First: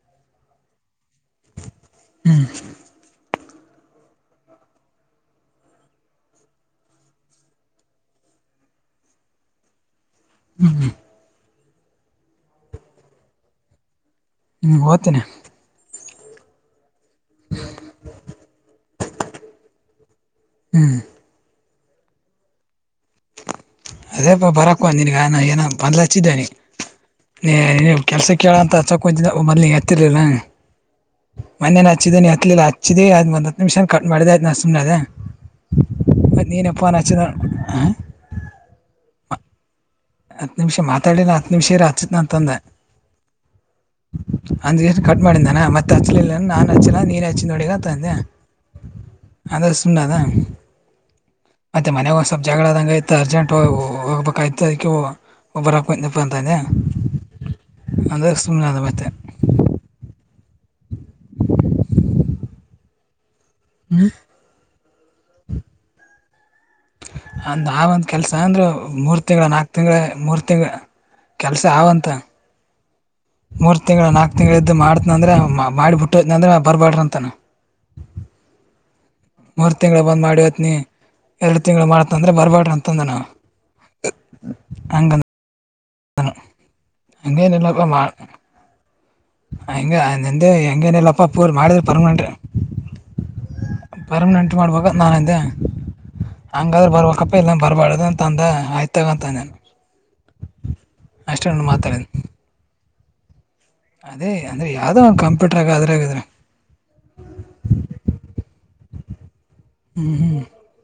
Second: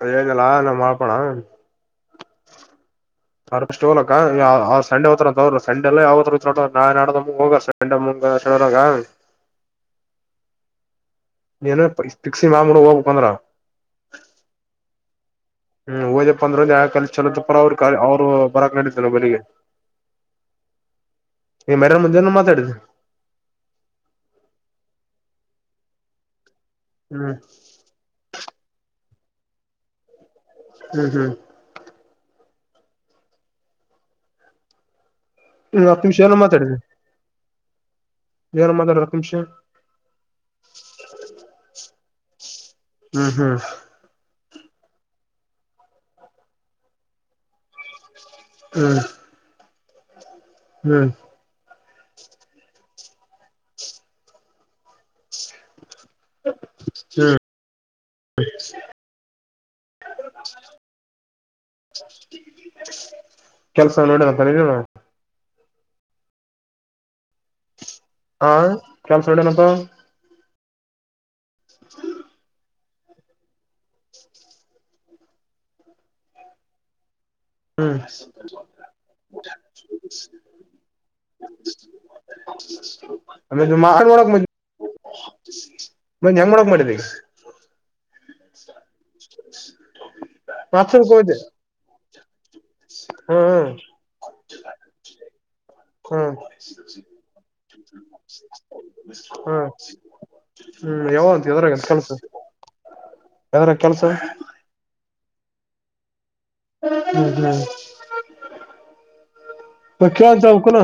ಅದೇ ಹೇಳಿದ್ನಲ್ಲ ನಮ್ ಮಡಳಪಣ. ಹ್ಮ್. ಅವ್ರು ಪಸ್ಟ್ ಹೋಗಲಕ್ಕ ಸಂಡೆ ಹತ್ರ್ರ ಸಂಡೆಲ್ಲ ಯಾವ ನಾ ನಡ ಹೋಗ ಸಂಡೆ ಮು. ಚರಾಗ. [unintelligible] ಹ್ಮ್ ಹ್ಮ್. ನೀನು ಪೀಕ್ಸಿ ಮಾಡಿ ಬಿಡು ಹೋಗಬೇಕಂದ್ರ. ಹ್ಮ್ ಹೋತೀನಿ. ಹ್ಮ್ ಹೋದೆಪದ್ರೆ ಆ ಕಾಲ ಚಲೋದ ಪರ ಅವ್ರ ಅವ್ರು ಬರಕ್ ನಡಿದ್ದನ ಮನಿಗೆ. ಹ್ಮ್ ಎ ಮೇರ ಮಂಜನ ಮಾತಾಡಿದು. ಅದೇ ಪ ಬರಕ ನಿನಗಾನ ಏ ಬಂದ್ಲ ಹಚ್ಚಿದ್ದನಿ. ಹ್ಮ್ ನೀ ನೀ ಕೆಲ್ಸ ಕೇಳ ಅಂತ ಅಚ್ಛಕುಂತಿದಿ ಮೊದ್ಲಿಗೆ ಎತ್ತಿರ್ಲಿಲ್ಲ. ಹ್ಮ್ ಹ್ಮ್. ಹಚ್ಚಿದಾನೆ ಎತ್ಲಿಲ್ಲ ಹಚ್ಚಿದೆ ಅ ಒಂದು ಹತ್ತು ನಿಮಿಷ ಕಟ್ ಮಾಡಿದೆಯ್ತ ನಾ ಸುಮ್ಮನೆ ಅದೇ. ಹ್ಮ ಹತ್ತು ನಿಮಿಷ ಏನ ಮಾತಾಡಿದಿ ಏನ ಮಾತಾಡಿದಿ ಹತ್ತು ನಿಮಿಷ. ಹಚ್ತಿನಿ ಅಂತ ಅಂದ. ಹ್ಮ್ ಹ್ಮ್. ಅಂದ್ ಗೆಸಿ ಕಟ್ ಮಾಡಿದಾನ ಮತ್ತೆ ಹಚ್ಲಿಲ್ಲ ನಾನ್ ಹಚ್ಚಿಲ್ಲಾ ನೀನ್ ಹಚ್ಚಿ ನೋಡಿಗ ಅಂತ ಅಂದೇ. ಹ್ಮ. [unintelligible] ಹ್ಮ್. ಮತ್ತೆ ಮನೆಗೆ ಒಂದ್ಸ್ವಲ್ಪ ಜಗಳಾದಂಗತ ಅರ್ಜೆಂಟ್ ಹೋಗ್ಬೇಕಾಯ್ತ ಅದಕ ಒಬ್ಬ. ಕ ನಪಾಯಂತ್ದದೆ ಹ್ಮ್ ಅಂದೇ ಸುಮ್ನೆ ಆದ ಮತೇ. ಕೆಲ್ಸ ಹ್ಮ್ ನೋಡಿಬೇಕಂತಾರೆ ನೀ. ಅಂದ್ರೆ ಅವ ಅಂತ ಕೆಲಸ ಹಾ ಅಂದ್ರೆ ಮೂರು ಕೆಲ್ಸ ತಿಂಗಳ ನೋಡೇನಪ್ಪ ನಾಲ್ಕು ತಿಂಗಳ ಮೂರು ತಿಂಗಳ. ಕೆಲಸ ಅವಂತ. ಮೂರ್ ತಿಂಗ್ಗಳ ನಾಕ್ ತಿಂಗಳ ಇದ್ದು ಮಾಡ್ತೀನಿ ಅಂದ್ರೆ ಮಾಡಿ ಬಿಟ್ಟದ ಅಂದ್ರೆ ಬರ್ಬಾರಡ್ರ ಅಂತನ. ಹ್ಮ್. ಮೂರ್ ತಿಂಗಳ ಬಂದು ಮಾಡಿ ಹೋತೀನಿ ಎರಡ್ ತಿಂಗ್ಳ ಮಾಡತ ಅಂದ್ರ ಬರ್ಬಾರಡ್ರಿ ಅಂತಂದನ ಅವ. ಮಾಡ ನೋಡಕ್ ಮ. ಹಂಗ. ಹ ಹೆಂಗ್ ಮಾಡಕ್ ಮಾಡಿದೆ ಈಗ ಹಂಗನೆಲ್ಲ ಮಾಡ. ಹಂಗ ನಿಂದೆ ಹೆಂಗೇನಿಲ್ಲಪ್ಪಾ ಮಾತ್ಸರ್ಕೋದೆ ಪೂರ ಮಾಡಿದ್ರ ಪರ್ಮನೆಂಟ್. ಹ್ಮ್ ಹ್ಮ. ಮಾಡಬೇಕು ಅಂತ ನಾನಂದೆ. ಹ್ಮ್ ಹಂಗಾದ್ರೆ ಬರ್ಬೇಕಪ್ಪ ಇಲ್ಲ ಬರಬಾರ್ದ ಅಂತ ಅಂದ ಆಯ್ತಾಗಂತಂದ ನಾನು. ಹ್ಮ್ ಹ್ಮ್ ಯಾವಗ ಅಷ್ಟೇ ನಾನು ಎದರಗಂತ ಕೆಲ್ಸ. ಮಾತಾಡಿದ್ದು ಎದ್ರಾಗ ಕೆಲ್ಸ ಅದೇ ಅಂದ್ರೆ ಯಾವ್ದೋ ಒಂದು ಕಂಪೂಟರ್ ಆಗ ಅದ್ರಾಗಗಿದ್ರ. ಹ್ಮ ಹ್ಮ ಮತೆ ಹ್ಞೂ ಕೇಳು ಹ್ಞೂ ಅಂತ ಅನ್ಬೇಕಿಲ್ಲ.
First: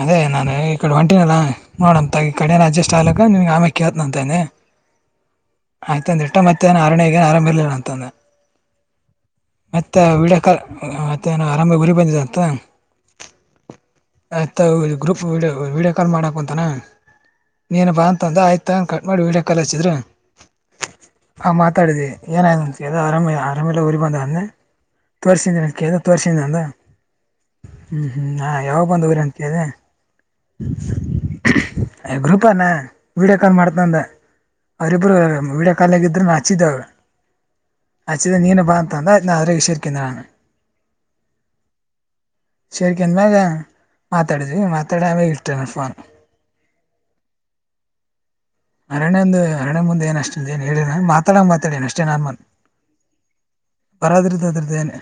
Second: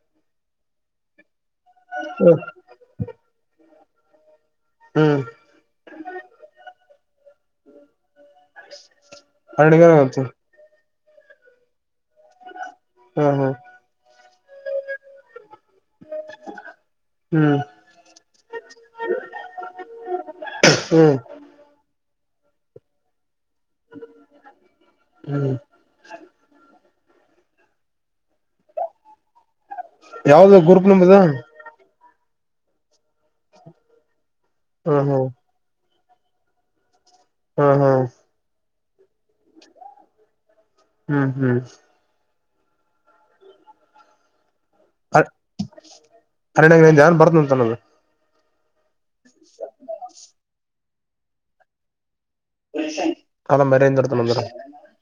ಅದೇ ನಾನು ಈ ಕಡೆ ಒಂಟಿನಲ್ಲ ನೋಡಮ್ ತಗಾ ಈ ಕಡೆ ಅಡ್ಜಸ್ಟ್ ಆಗಾಗ ನಿಮ್ಗೆ ಆಮೆ. ಕೇಳ್ತಿನಿ ಅಂತನನೆ ಹ್ಮ್ ಆಯ್ತಂದ ಇಟ್ಟ ಮತ್ ಆರಣ್ಯಗ ಏನು ಆರಾಮ ಇಲ್ಲ ಏನು ಅಂತ ಅಂದ. ಮತ್ತೆ ಹರಣಿಗನಗಂತ ವಿಡಿಯೋ ಕಾಲ್ ಮತ್ತೆ ಆರಾಮ ಆಗಿ ಊರಿಗೆ ಬಂದಿದ್ದಲ. ಹ್ಮ ಹಾ. ಆಯ್ತಾತಗ ಇಬ್ರೂ ಯ ವಿಡಿಯೋ. ಕಾಲ್ ಮಾಡಾಕ ಅಂತಾನ ಹ್ಮ್ ನೀನು ಬಾ ಅಂತಂದು ಆಯ್ತು ತಗೊಂಡ ಕಟ್ ಮಾಡಿ ವೀಡಿಯ ಕಾಲ್ ಹಚ್ಚಿದ್ರರು. ಹ್ಮ್ ಹಾ ಮಾತಾಡಿದಿವಿ. ಎನ್ ಆಗ್ಯದ ಅಂತ ಕೇಳ್ದ ಆರಾಮ ಆರಾಮೆಲೆ ಉರಿ ಬಂದ ಅಂದೆ ಹ್ಮ್ ತೋರ್ರಿಸಿದ ಅಂತ ಕೇಳ್ದ ತೋರ್ರಿಸಿದ ಅಂದ. ಹ್ಮ್ ಹ್ಮ್ ಹಾ ಯಾವಾಗ ಬಂದವ್ರಿ ಅಂತ ಕೇಳಿದೆ. ಯಾವ್ದಪ ಗ್ರೂಪ್ ನಿಮ್ದು. ಗ್ರೂಪ ಅನಾ ವೀಡಿಯೋ ಕಾಲ್ ಮಾಡ್ತೀನಿ ಅಂದ ಹ್ಮ್ ಅವರಿಬ್ರು ಹ್ಮ್ ವಿಡಿಯೋ. ಕಾಲ್ನ್ಯಗಿದ್ರೆ ಹಚ್ಚಿದಾವ ಹ್ಮ್ ಹ್ಮ್ ಹಚ್ಚಿದ ನೀನು ಬಾ. ದಾದ ವಿಷ ಹ್ಮ್ ಹ್ಮ್ ಸರಿಕ ಅಂದ ಮ್ಯಾಗ ಮಾತಾಡ ಮಾತಾಡ ಆ ಕಟ್ಟಣಫೋನ್ ಹರಣ್ಯಾಗ ಧ್ಯಾನ್ ಬರ್ತಂತ ಅನ್ನೋದು ಅರಣ್ಯಂದು ಅರಣ್ಯೆ ಮುೆ ಏನಷ್ಟಂದು ಏನು ಹೇಳಿ ನ ಮಾತಾಡೋ ಮಾತಾಡಿ ಅಷ್ಟೇ ನಾರ್ಮಲ್ ಕಾಲ ಮರ್ಯಿಂದ ಇರ್ತಾನಂದ್ರ ಪರದ್ರದ್ದು ಅದ್ರದ್ದು ಏನೆ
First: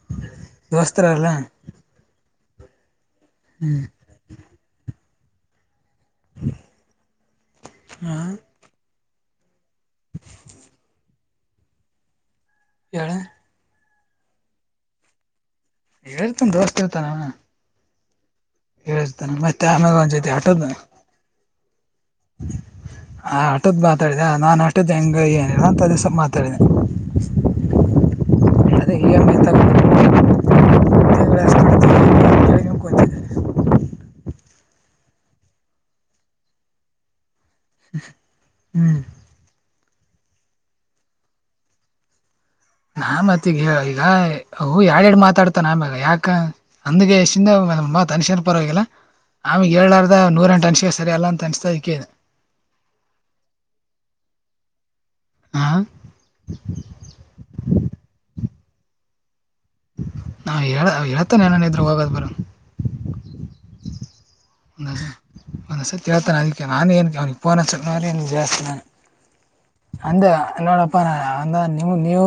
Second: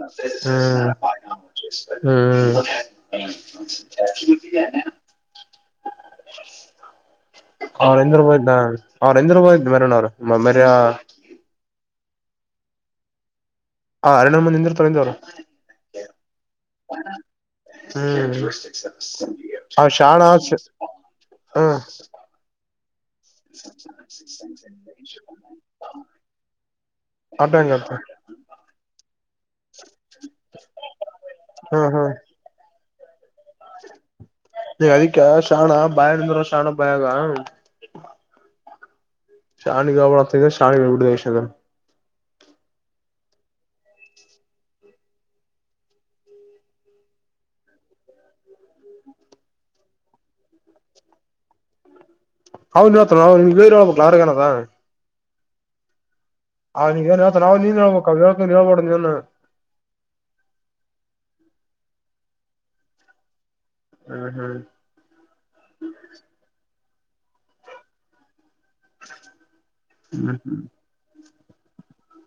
ಹ್ಮ್ ಹ್ಮ್ ಹ್ಞೂ ಹ್ಮ ಹಾಂ ಅವರೇಂದ್ರಬಿದಾ ಅವರೇಂದ್ರಬಾಯ್ ರು ಮರ ಏಳು ಹ ಎರಡು್ ಮಂದ ಹಂದ ತರಂದವ್ರು ಹೇಳ್ತಮ ದೋಸ್ತಿ ಇರ್ತಾನ ಹ್ಮ್ ಅವ ಆಮೇಲೆ ಅವನ ಶಳಾ ಜೊತೆ ಆಟೋದ ಹ್ಮ್ ಹ ಆಟದ್ ಮಾತಾಡಿದೆ ನಾನನ್ ಆಟದ್ ಹೆಂಗ ಏನಿಲ್ಲ ಅಂತ ಅದುಸ ಮಾತಾಡಿದೆ ಅದಂಗತ್ತ ಅದ ಇ ಮತ ಹ್ಮ್ ಹ್ಮ್ ಕೇಳ್ಕೊಂಡ್ ಕೂತಿದ್ದೆ ಅರಿಕಾ ಶಾಣ ಬಯಂದರ ಸಾಣ ಬಯಾಗಾ ಹ್ಮ್ ಶಾನ ಗಾವಡ ತಗ ಶಿ ಉ ಸ ನಾ ಮತ್ತಗ ಈಗ ಅ ಎಡ್ ಎರಡ್ ಮಾತಾಡ್ತ ನ ಆಮ್ಯಾಗ ಯಾಕ ಅಂದಗೆಿಂದ ಮ್ಮ ತನ್ಷನ್ ಪರವಾಗಿಲ್ಲ ಆಮೇಗ್ ಎರಡ್ದ ನೂರಂಟು ತನ್ಷಿಕ ಸರಿ ಅಲ್ಲ ಅಂತ ಅನಸಸ್ತಾ ಇದ ಅವ್ನು ಅವ್ ಗೈರು ಹಳ್ಬೇಕ ಯ್ರಗನದ ಹ ಯಾಪಡಲ್ಲ ನಾ ಎಳ್ತಾನೆನನ ಇದ್ರು ಹೋಗದ್ ಬರ ಹ್ಮ್ ಹ್ಮ್ ಸಳ್ತ ಅದ ನಾನೇ ಅವನಿಗೆರ ಜಾಸ್ತಿ ಅಂತ ಹ್ಮ್ ನನ್ನೋಡಪ್ಪ ಅಂದ ನಿ ನೀವು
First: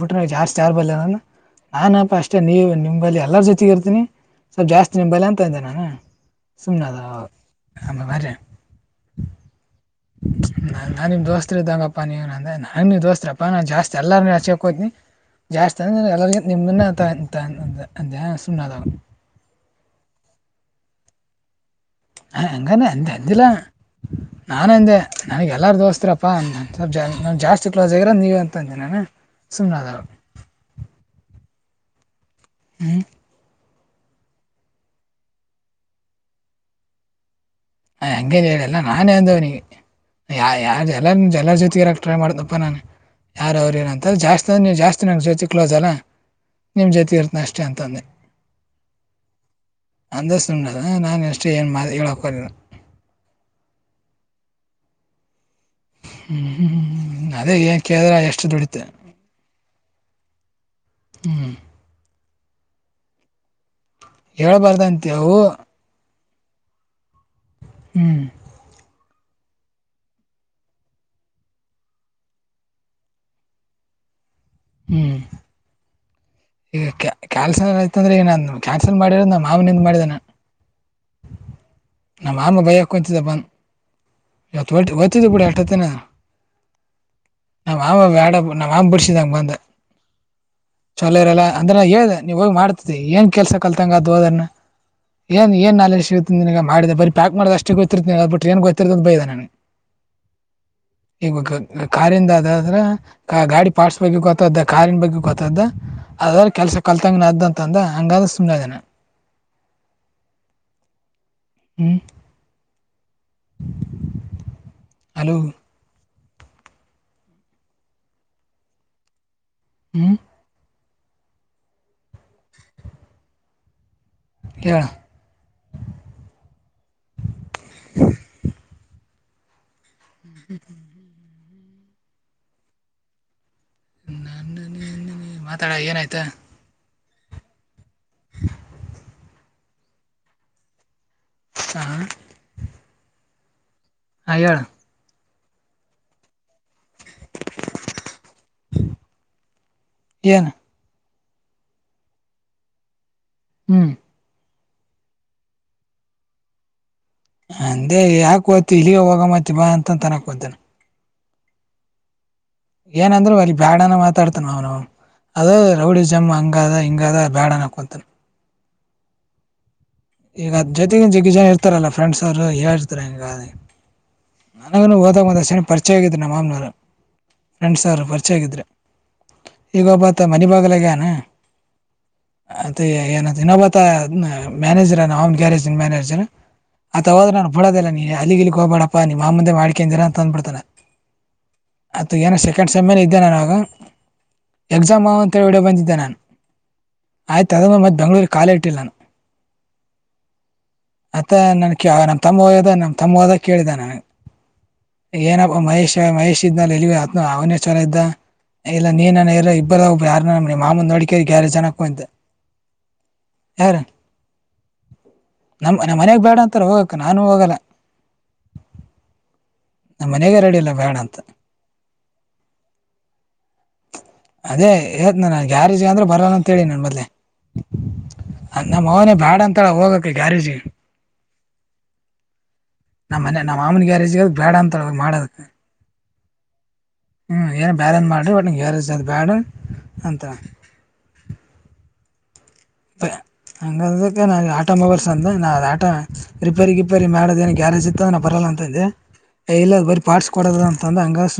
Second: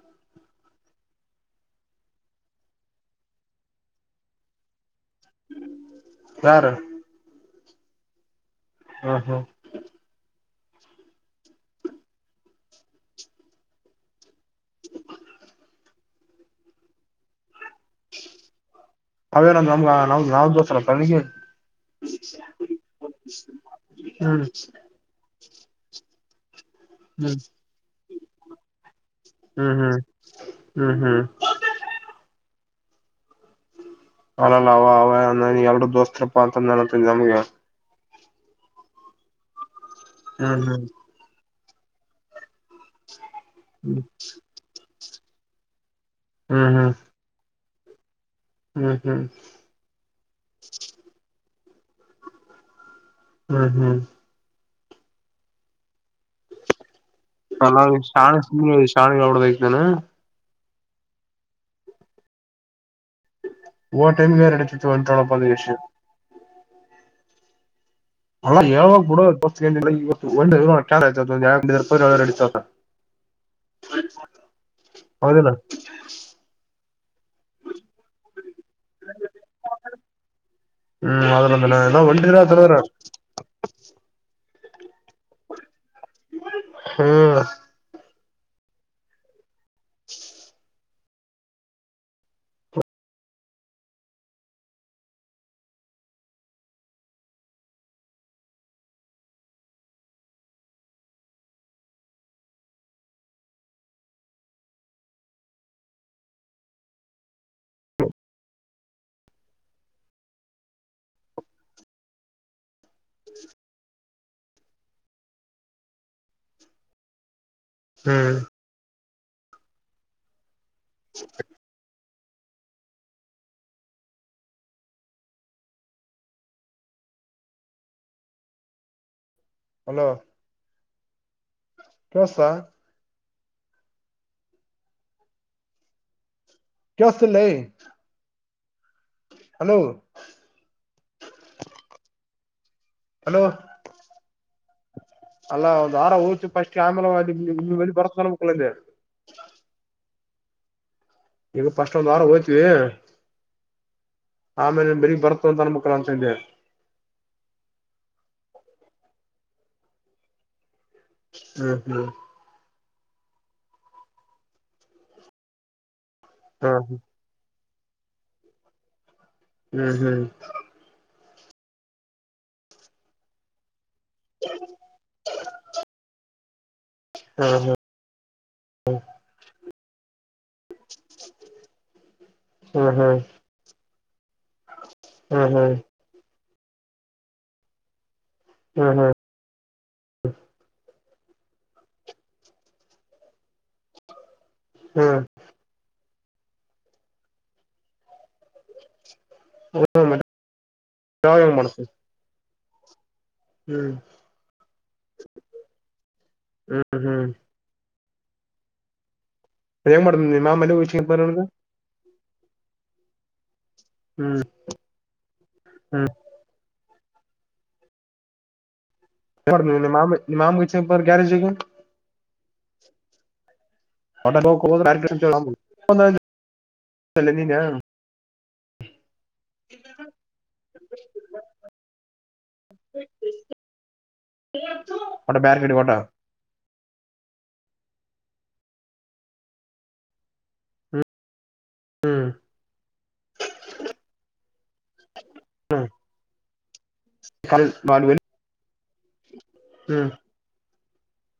ಬಿಟ್ಟಜಾಸ್ತಿ ಆಬ ನಾನ್ಪಾ ಅಷ್ಟೇ ನೀ ನಿಮ್ಲ್ಎಲ್ಲರ ಜೊತೆಗೆಗ ಇರ್ತೀನಿ ಸ್ವಲ್ಪ ಜಾಸ್ತಿ ಬೈಲ ಅಂತ ಇ್ದ ನಾನ ಸು ಯಾರು ನದು ಹ ಬಾರಿ ಹ ನಾನ ನಿಮ ದೋಸ್ರು ಇದಂಗಪ್ಪ ನೀವ ಅಂದ ನ ದೋಸ್ತಪ್ಪ ನಾನು ಜಾಸ್ತಿ ಎಲ್ಲಾರು ಹಚಕಕ್ ಹೋನಿ ಜಾಸ್ತಿ ಅಂದ್ರೆ ಎಲ್ಲರಿಗ ನಿಮ ಅವೇನ್ರ ನಮ್ಗ ನಮ್ದ ನಾವ ದೋಸ ಎಲ್ಲ ಕನಗೆ ಹಾ ಹಂಗಾನ ಹಂದೆ ಅಂದಿಲ್ಲ ಹ್ಮ್ ನಾನು ಹಂದೆ ನನಗೆ ಎಲ್ಲಾರ ದೋಸ್ತಪ್ಪಾ ಸ್ವಲ್ಪ ಜ ನ ಹ್ಮ್ ಜಾಸ್ತಿ ಕ್ಲೋಸ್ ಆಗಿರೋ ನೀವ ಅಂತಂದಿ ನಾನ ಹ್ಮ್ ಸುಮ್ಮದವರು ಹ್ಮ್ ಹ್ಮ್ ಹ್ಮ್ ಹ್ಮ ಅಲ್ಲಲ್ಲ ಅವ ಅವ ನ ಎರಡು ದೋಸ್ತರಪ್ಪಾ ಅಂತ ನಂತ ನಮ್ಗೆ ಹ ಹಂಗೇನ್ ಹೇಳಿ ಎಲ್ಲ ನಾನೇ ಅಂದವ್ನಿಗೆ ಯ ಹ್ಮ್ ಯಾರ ಹ್ಮ್ ಎಲ್ಲ ಎರ ಜೊತೆಗೆ ಇರಕ್ ಟ್ರ ಮಾಡ್ದ ಪ್ಪ ನಾನು ಯಾರ ಅವ್ರ ನ ಅಂತ ಜಾಸ್ತಿ ಅ ನೀವು ಜಾಸ್ತಿ ನನ ಜ್ಯೋತಿ ಕ್ಲೋಸ್ ಅಲ್ಲ ಹ್ಮ್ ಹ್ಮ್ ನಿಮ್ ಜೊತೆ ಇರ್ತನ ಅಷ್ಟೇ ಅಂತಾನೆ ಹ್ಮ್ ಹ್ಮ್ ಅಂದ ನಾನನ್ ಎಷ್ಟು ಏನ್ ಹೇಳಕ ಹ್ಮ್ ಹ್ಮ್ ಹ್ಮ ಹ್ಮ್ ಅದೇ ಏನ್ ಶೆ ಕೇಳಿದ್ರ ಎಷ್ಟು ದುಡಿತ ಶಾಣಡತೇನೆ ಹ್ಮ್ ಓ ಟೈಮಗೆ ಯರಡತ ಹೇಳ್ಬಾರ್ದಂತೆ ಅವು ಒಂದುಟಳಪ್ಪ ಎ ಹ್ಮ್ ಹ ಯಾವಾಗ ಹಡ ಬಸಲ್ಲತ್ತು ಒ ಆತಡ [unintelligible] ಹ್ಮ್ ಹೌದಿಲ್ಲ. ಈಗ ಕ್ಯಾ ಕ್ಯಾನ್ಸಲ್ ಆಯತಂದ್ರೆ ಈಗ ಕ್ಯಾನ್ಸಲ್ ಮಾಡಿರ ಮಾವಿನಿಂದ್ ಮಾಡಿನಿಂದ ಮಾಡಿದಾನ. ಹ್ಮ್ ನಮ್ಮ ಅ್ರ ಇಲ್ಲ [unintelligible] ಒತ್ತಿ ಒತಿವ್ ಬಿಡು ಎಷ್ಟತ್ತಿನ ಹ್ಮ್ ನಾ ಅವ ನ್ಯಾಡ ನಾ ಮಾಂಮ್ಬರ್ಸಿದ ಅ ಬಂದು. [inaudible] [unintelligible] ಇರಲ್ಲ ಅಂದ್ರೆ ಹೇಳದೆ ನೀವ್ ಹೋಗಿ ಮಾಡ್ತತಿ ಏನ್ ಕೆಲ್ಸ ಕಲ್ತಂಗ ಅದು ಹೋದನ್ನ. ಏನ್ ಏನಾಲ್ಡಜ ಸಿಗುತ್ತೆ ನಿನಗ ಮಾಡಿದ ಬರಿ ಪ್ಯಾಕ್ ಮಾಡದ ಅಷ್ಟೇ ಗೊತ್ತಿರ್ತದ ಬಿಟ್ಟ ಏನ್ ಗೊತ್ತ [unintelligible] ಬಯ್ದಾನು ಹ ಕಾ ಕಾರಿಂದ ಅದ್ ಅದ್ರೆ ಗಾಡಿ ಪಾರ್ಟ್ಸ್ ಬಗ್ಗೆ ಗೊತ್ತ್ದ ಕಾರಿನ ಬಗ್ಗೆ ಗೊತ್ತ್ದ. ಅದ್ರ ಕೆಲ್ಸ ಕಲ್ತಂಗ ಅತತಂದ್ದ ಹಂಗಂದ್ರೆ ಸುಮ್ಮನಾದೆನಾ. ಹ್ಮ ಹಲೋ ಹ್ಮ್ ಹ್ಮ್ ಹೇಳ ಅಲೋ ಹ್ಮ ಹ್ಮ ತೊಸ. ಮಾತಾಡೊ ಏನಾಯ್ತಾ. ತ್ಯೊಸ್ತುಲೇ. [unintelligible] ಹಲೋ ಹಾ ಹಲೋ ಹಯ ಅಲ್ಲ ಒಂದ್ ವಾರ ಹೋಗತ ಫಸ್ಟ್ ಆಮೇಲೆಲ್ಲಿ ಬರಕ್ನ ಮುಕ್ಕಳಿಂದೆ. ಏನು. ಈಗ ಫಸ್ಟ್ ಒಂದ್ ವಾರ ಹೋಯ್ತಿವಿ. ಹ್ಮ್ ಆಮೇಲೆ ಬೆರೀಗ್ ಬರ್ತ ಅಂತ ಅನ್ಮಕ್ಳ ಅಂತ ಇದೆ. ಅಂದೆ ಯಾಕ ಹೊತಿ ಇಲ್ಲಿಗ ಹೊಗ ಮತ್ತಿ ಬಾ ಅಂತಂತನಕ್ ಹೋತೇನೆ. ಹ್ಮ್ ಹ್ಮ್ ಏನಂದ್ರು ಅಲಿ ಬ್ಯಾಡನ ಮಾತಾಡ್ತನ್ ಅವ್ನೌನ ಅದು ರೌಡಿ [unintelligible] ಅಜಮ್ಮ ಹ್ಮ್ ಹಾ ಹಂಗಾದ ಹಿಂಗದ ಬ್ಯಾಡ ಅನ್ನಕೊತಿನಿ. ಹ್ಮ್ ಹ್ಮ್ ಈಗ್ ಜೊತೆಗಿನ ಜಗ್ಗ ಜನ ಇರ್ತಾರಲ್ಲ ಫ್ರೆಂಡ್ಸ್ ಅವರು ಹೇಳಿರ್ತಾರ ಹಿಂಗ. ನನಗು ಹೋದಾಗ್ ಒಂದ್ಸಾರಿ ಪರಿಚಯ ಆಗಿದ್ರ ನಮ್ ಮಾಮ್ನವ್ರು. ಹಾ ಫ್ರೆಂಡ್ ಸಾವರ ಪರಿಚಯ ಆಗಿದ್ರೆ ಈಗ ವಬಾ ಮನಿ ಬಾಗಲಾಗಾನ ಅತಿ ಹಾ ಏನ ದಿನೋಬತ ಮ್ಯಾನೇಜರ ಅವನ್ ಹಾ ಹಾ ಗ್ಯಾರೇಜಿಗ್ ಮ್ಯಾನೇಜರ್ ಆತ್ತಗೋದ್ರೆ ಬಿಡೋದಿಲ್ಲ ನೀ ಅಲ್ಲಿ ಇಲ್ಲಿ ಹಾ ಹೋಗ್ಬೇಡಪ್ ಹಾ ಮಾಮಂದೆ ಮಾಡ್ಕಂದಿರಾ ಅಂತ ಅಂದ್ಬಿಡ್ತಾನೆ. ಅತ್ತು ಏನೊ ಸೆಕೆಂಡ್ ಸಮ್ಮಲ್ಲಿ ಇದ್ದೆ ನಾನ ಆಗ. ಎಕ್ಸಾಮ್ ಹಾ ಹಾ ಹಾ ಅವ ಅಂತೇಳಿ ಹೊಡ ಬಂದಿದ್ದೆ ನಾನು ಆಯ್ತು ಅದಗ ಮತ್ತೆ ಬೆಂಗಳೂರಿಗೆ ಕಾಲೆ ಇಟ್ಟಿಲ್ಲ ನಾನು. ಹ್ಮ್ ಮತ್ತ ಯಾವಾಗ ಹೆಂಗ್ ನನ್ ಮಾಡ್ತಿ ಕ ನಮ್ಮ ತಮ್ಮದ ನಮ್ ತಮ್ಮ ಒದಕ್ ಕೇಳಿದಾನೆ. ಹ್ಮ್ ಏನಪ್ಪ ಮಹೇಶ್ ಮಹೇಶ್ ಇದನ ಇಲ್ಲಿ ಹ್ಮ್ ಆತ್ನ ಹ್ಮ್ ಅವನೆ ಚಲೊ ಇದ್ದ. ಇಲ್ಲ ನೀನನ ಇರೋ ಇಬ್ಬರ ಹೆಂಗ್ ಒಬ್ರು ಮಾಡ್ದ ಯಾರ ನಿಮ್ಮ ನ ಮಾಮ ಮನೆ ಮಾಮೂಂದ ಹಚ್ಕೊಂಡ್ ನೋಡಿಕ ಬರೋದು ಯಾರ ಜನಕ್ಕೂ ಅಂತೆ ಹ್ಮ್ ನಮಮ್ಮ್ ನಮ್ಮ ಹ್ಮ್ ಮನೆಾಗ ಬೇಡ ಅಂತಾರೆ ಹೋಗಕ್ಕ ನಾನೂ ಹೋಗಲ್ಲ ನೀ ನಮ್ಮ ಮಾಮ ಮನೆಗೆ ರೆಡಿ ಇಲ್ಲ ಮಾಮಗಪ ಬೇಡ ಅಂತ ಗಾರೆ ಜಗ ಅದೇ ಹತ್ ನ ಯಾರಜಿಗೆ ಅಂದ್ರೆ ಬರಲ್ಲ ಅಂತೇಳಿ ನನ್ ಮದ್ಲೆ ನೀನ ಅ ನಮ್ಮ್ ಮನಿ ಬಾಡ ಅಂತಳ ಹೋಗಕ ಗ್ಯಾರೇಜಿ ನಮ್ಮ್ ಮನೆ ನಮ್ಮ್ ಮಾಮನ ಗ್ಯಾರೇಜಿಗದ ಬೇಡ ಅಂತ ಒಟ ಮಾಡಕ್ ಬ್ಯಾರೆ ಕಡೆ ಒಟ ಹ ಏನು ಬ್ಯಾಲೆನ್ಸ್ ಮಾಡಿ ಒಟ್ಂ ಹೇರ್ಜ ಅದು ಬ್ಯಾಡ ಅಂತ ಹ್ಮ್ ಅ ಹಂಗ ಅಕ್ಕೆ ನಾನು ಆಟೋ ಮೊಬೈಲ್ಸ್ ಅಂದ ನಾನ ಅದು ಹ್ಮ್ ಆಟೋ ರಿಪೇರಿ ಗಿಪೇರಿ ಮಾಡೋದೇನು ಹ್ಮ್ ಗ್ಯಾರೇ್ ಇತ್ತು ಅ ನ ಬರಲ್ಲ ಅಂತಂದೆ ಇಲ್ಲ ಬರ ಪಾರ್ಟ್ಸ್ ಕೊಡದ ಅಂತಂದ್ರೆ ಹಂಗಸ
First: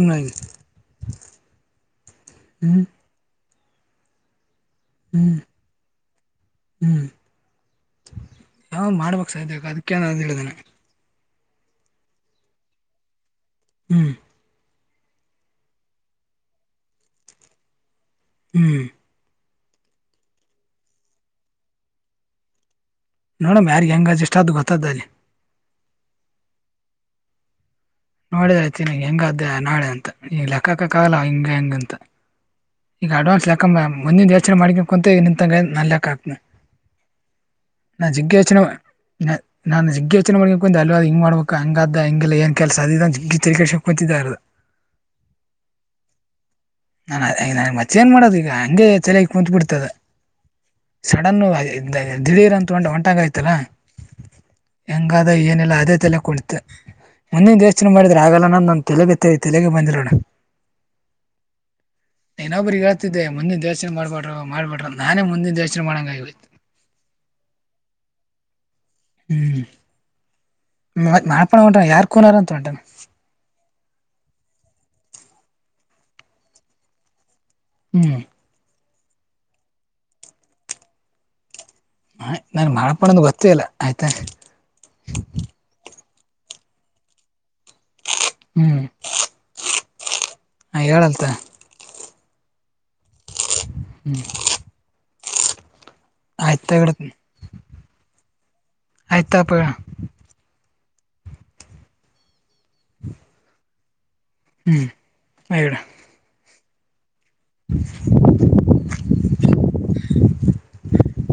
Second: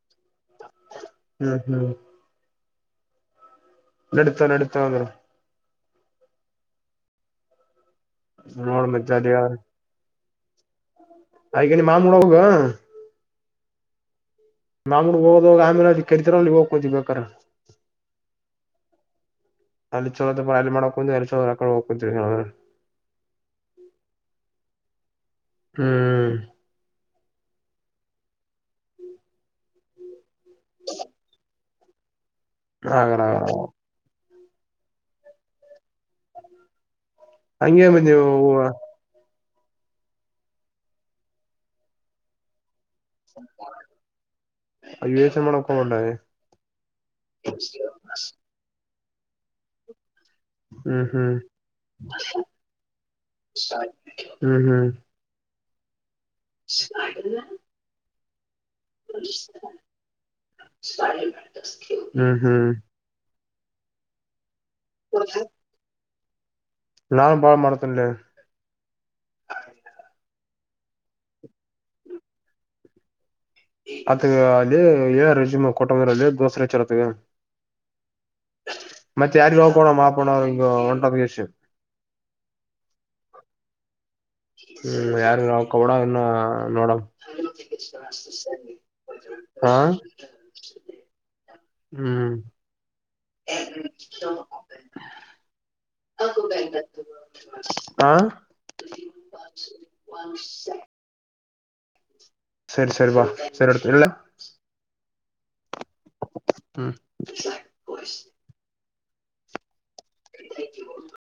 ಹ್ಮ್ ಹ್ಮ್ ಹ್ಮ್ ನಡತಾ ನಡತಾ ಅಂದ್ರ ಹ್ಮ್ ಯಾವ ನೋಡ್ ಮತ್ ಅದ ಮಾಡ್ಬೇಕಕ್ ಸಾಧ್ಯ ಅದಕ್ಕೆೇನ [unintelligible] ಆಯಕ ನೀ ಮಾಮಡ ಹೋಗ ಹ್ಮ್ ಮಾಂಗೂ ಹೋಗೋದೋಗ ಆಮೇಲೆ ಅಲ್ಲಿ ಕರ್ತಿಲ್ಲಿ ಹೋಗ್ಕೋತಿ ಬೇಕ್ರ ಹ್ಮ್ ಅಲ್ಲಿ ಚಲೋದ ಪರ ಅಲ್ಲಿ ಮಾಡಕ ಅಲ್ಲಿ ಚೋಕಡೆ ಹೋಗಕತ್ ನೋಡಮ್ ಯಾರ್ಗ್ ಹೆಂಗ ಅ್ಷ್ಟ ಅದು ಗೊತ್ತ್ದ ಅಲ್ಲಿ ಹ್ಮ್ ನೋಡಐತನಿ ಹೆಂಗ ಅಧ್ಯ ನಾಡೆ ಅಂತ ಈ ಲೆಕ್ಕಾಕಕ್ಕಾಗಲ್ಲ ಹಿಂಗ ಹೆಂಗ ಅಂತ ಈಗ ಆಗಲ್ಲ ಅಡ್ವಾನ್ಸ್ ಆಗಲ್ಲ ಲೆಕ್ಕಕ ಮುಂದಿನ ಯೋಚನೆ ಮಾಡ್ಕೊಂಡ ಕುಂತ ನಿಂತಂಗ ನಾ ಲೆಕ್ಕ ಆಗ್ತನ ಹಂಗೆ ಮತ್ ನಾ ನೀವು ಜಿಗ್ಗಚ್ಚನ ನಾುಜಗ್ಗ ಯೋಚನೆ ಮಾಡ ಕು ಅವ ಹಂಗ ಮಾಡಬೇಕ ಹಂಗಾದ ಹಂಗೆಲ್ಲ ಏ ಸದ ಗಿತ್ತ ಕ ಶಕಕತಿದ್ದಾರದು ಯೋಚನೆ ಮಾಡಕ್ ಹೋಗಬೇಡ ನಾ ಈ ನನ ಮತ್ತೆ ಏನ್ ಮಾಡೋದು ಈಗ ಹಗೆ ಚಲ ಕುತ್ ಬಿಡ್ತದೆ ಹ್ಮ್ ಹ್ಮ್ ಸಡನ್ನು ದಿಢೀರ್ ಅಂತಂಟ ಒಂಟಾಗ ಆಯ್ತಲ್ಲಾ ಹೆಂಗಾದ ಏನಲ್ಲ ಅದೆ ಹಾಗಲ್ಲ ಮಾಡಿದ್ರ ಆಗಲ್ಲ ನ ತೆಲಗತ್ತೇ ತೆಲೆಗ ಬಂದಿರೋಣ ಹ್ಮ್ ಹ್ಮ್ ನೀನೊಬರಿ ಹೇಳ್ತಿದ್ದೆ ಮುಂದಿನ ದರ್ಶನ ಮಾಡಬಡ್ ಮಾಡಬ ಬಿಡ್ರ ನಾನೇ ಮುಂದಿನ ದರ್ಶನ ಮಾಡಂಗ್ವಿ ನಾನು ಬಾಳ ಮಾಡತಿಲ್ಲ ಹ್ಮ್ ಮ ಮಾಡಪಣ ಹೊಂಟಾರ ಯಾರ ಕನಾರ ಅಂತ ಉಂಟಾನ ಅತ್ಗ ಅದೇ ರಜಾ ಕೊಟ್ಟಂಗ್ರ ಅದೇ ದೋಸ ರಚಾರತ್ಗ ಹ್ಮ್ ಮತ್ತೆ ಯಾರಿಗ ಹೋಗಕೋಣ ಮಾಪಣ ಈ ಒಂಟಷ ಹ ನಾನ್ ಮಾಡಪಣಂದ ಗೊತ್ತೇ ಇಲ್ಲಾ ಹ್ಮ್ ಯಾರ ನಾವ ಕಬಡನ್ನ ನೋಡ ಹ್ಮ್ ಹಾ ಹೇಳಲ್ತ ಹ್ಮ್ ಆಯ್ತ ತಗಡ ಆ ಆಯ್ತಪ ಬ ಸರಿ ಸರಿ ಬಾ ಸರಿ ಅಡ್ತ ಇಲ್ಲ ಹ್ಮ್ ಆಡ ಹ್ಮ್ [inaudible]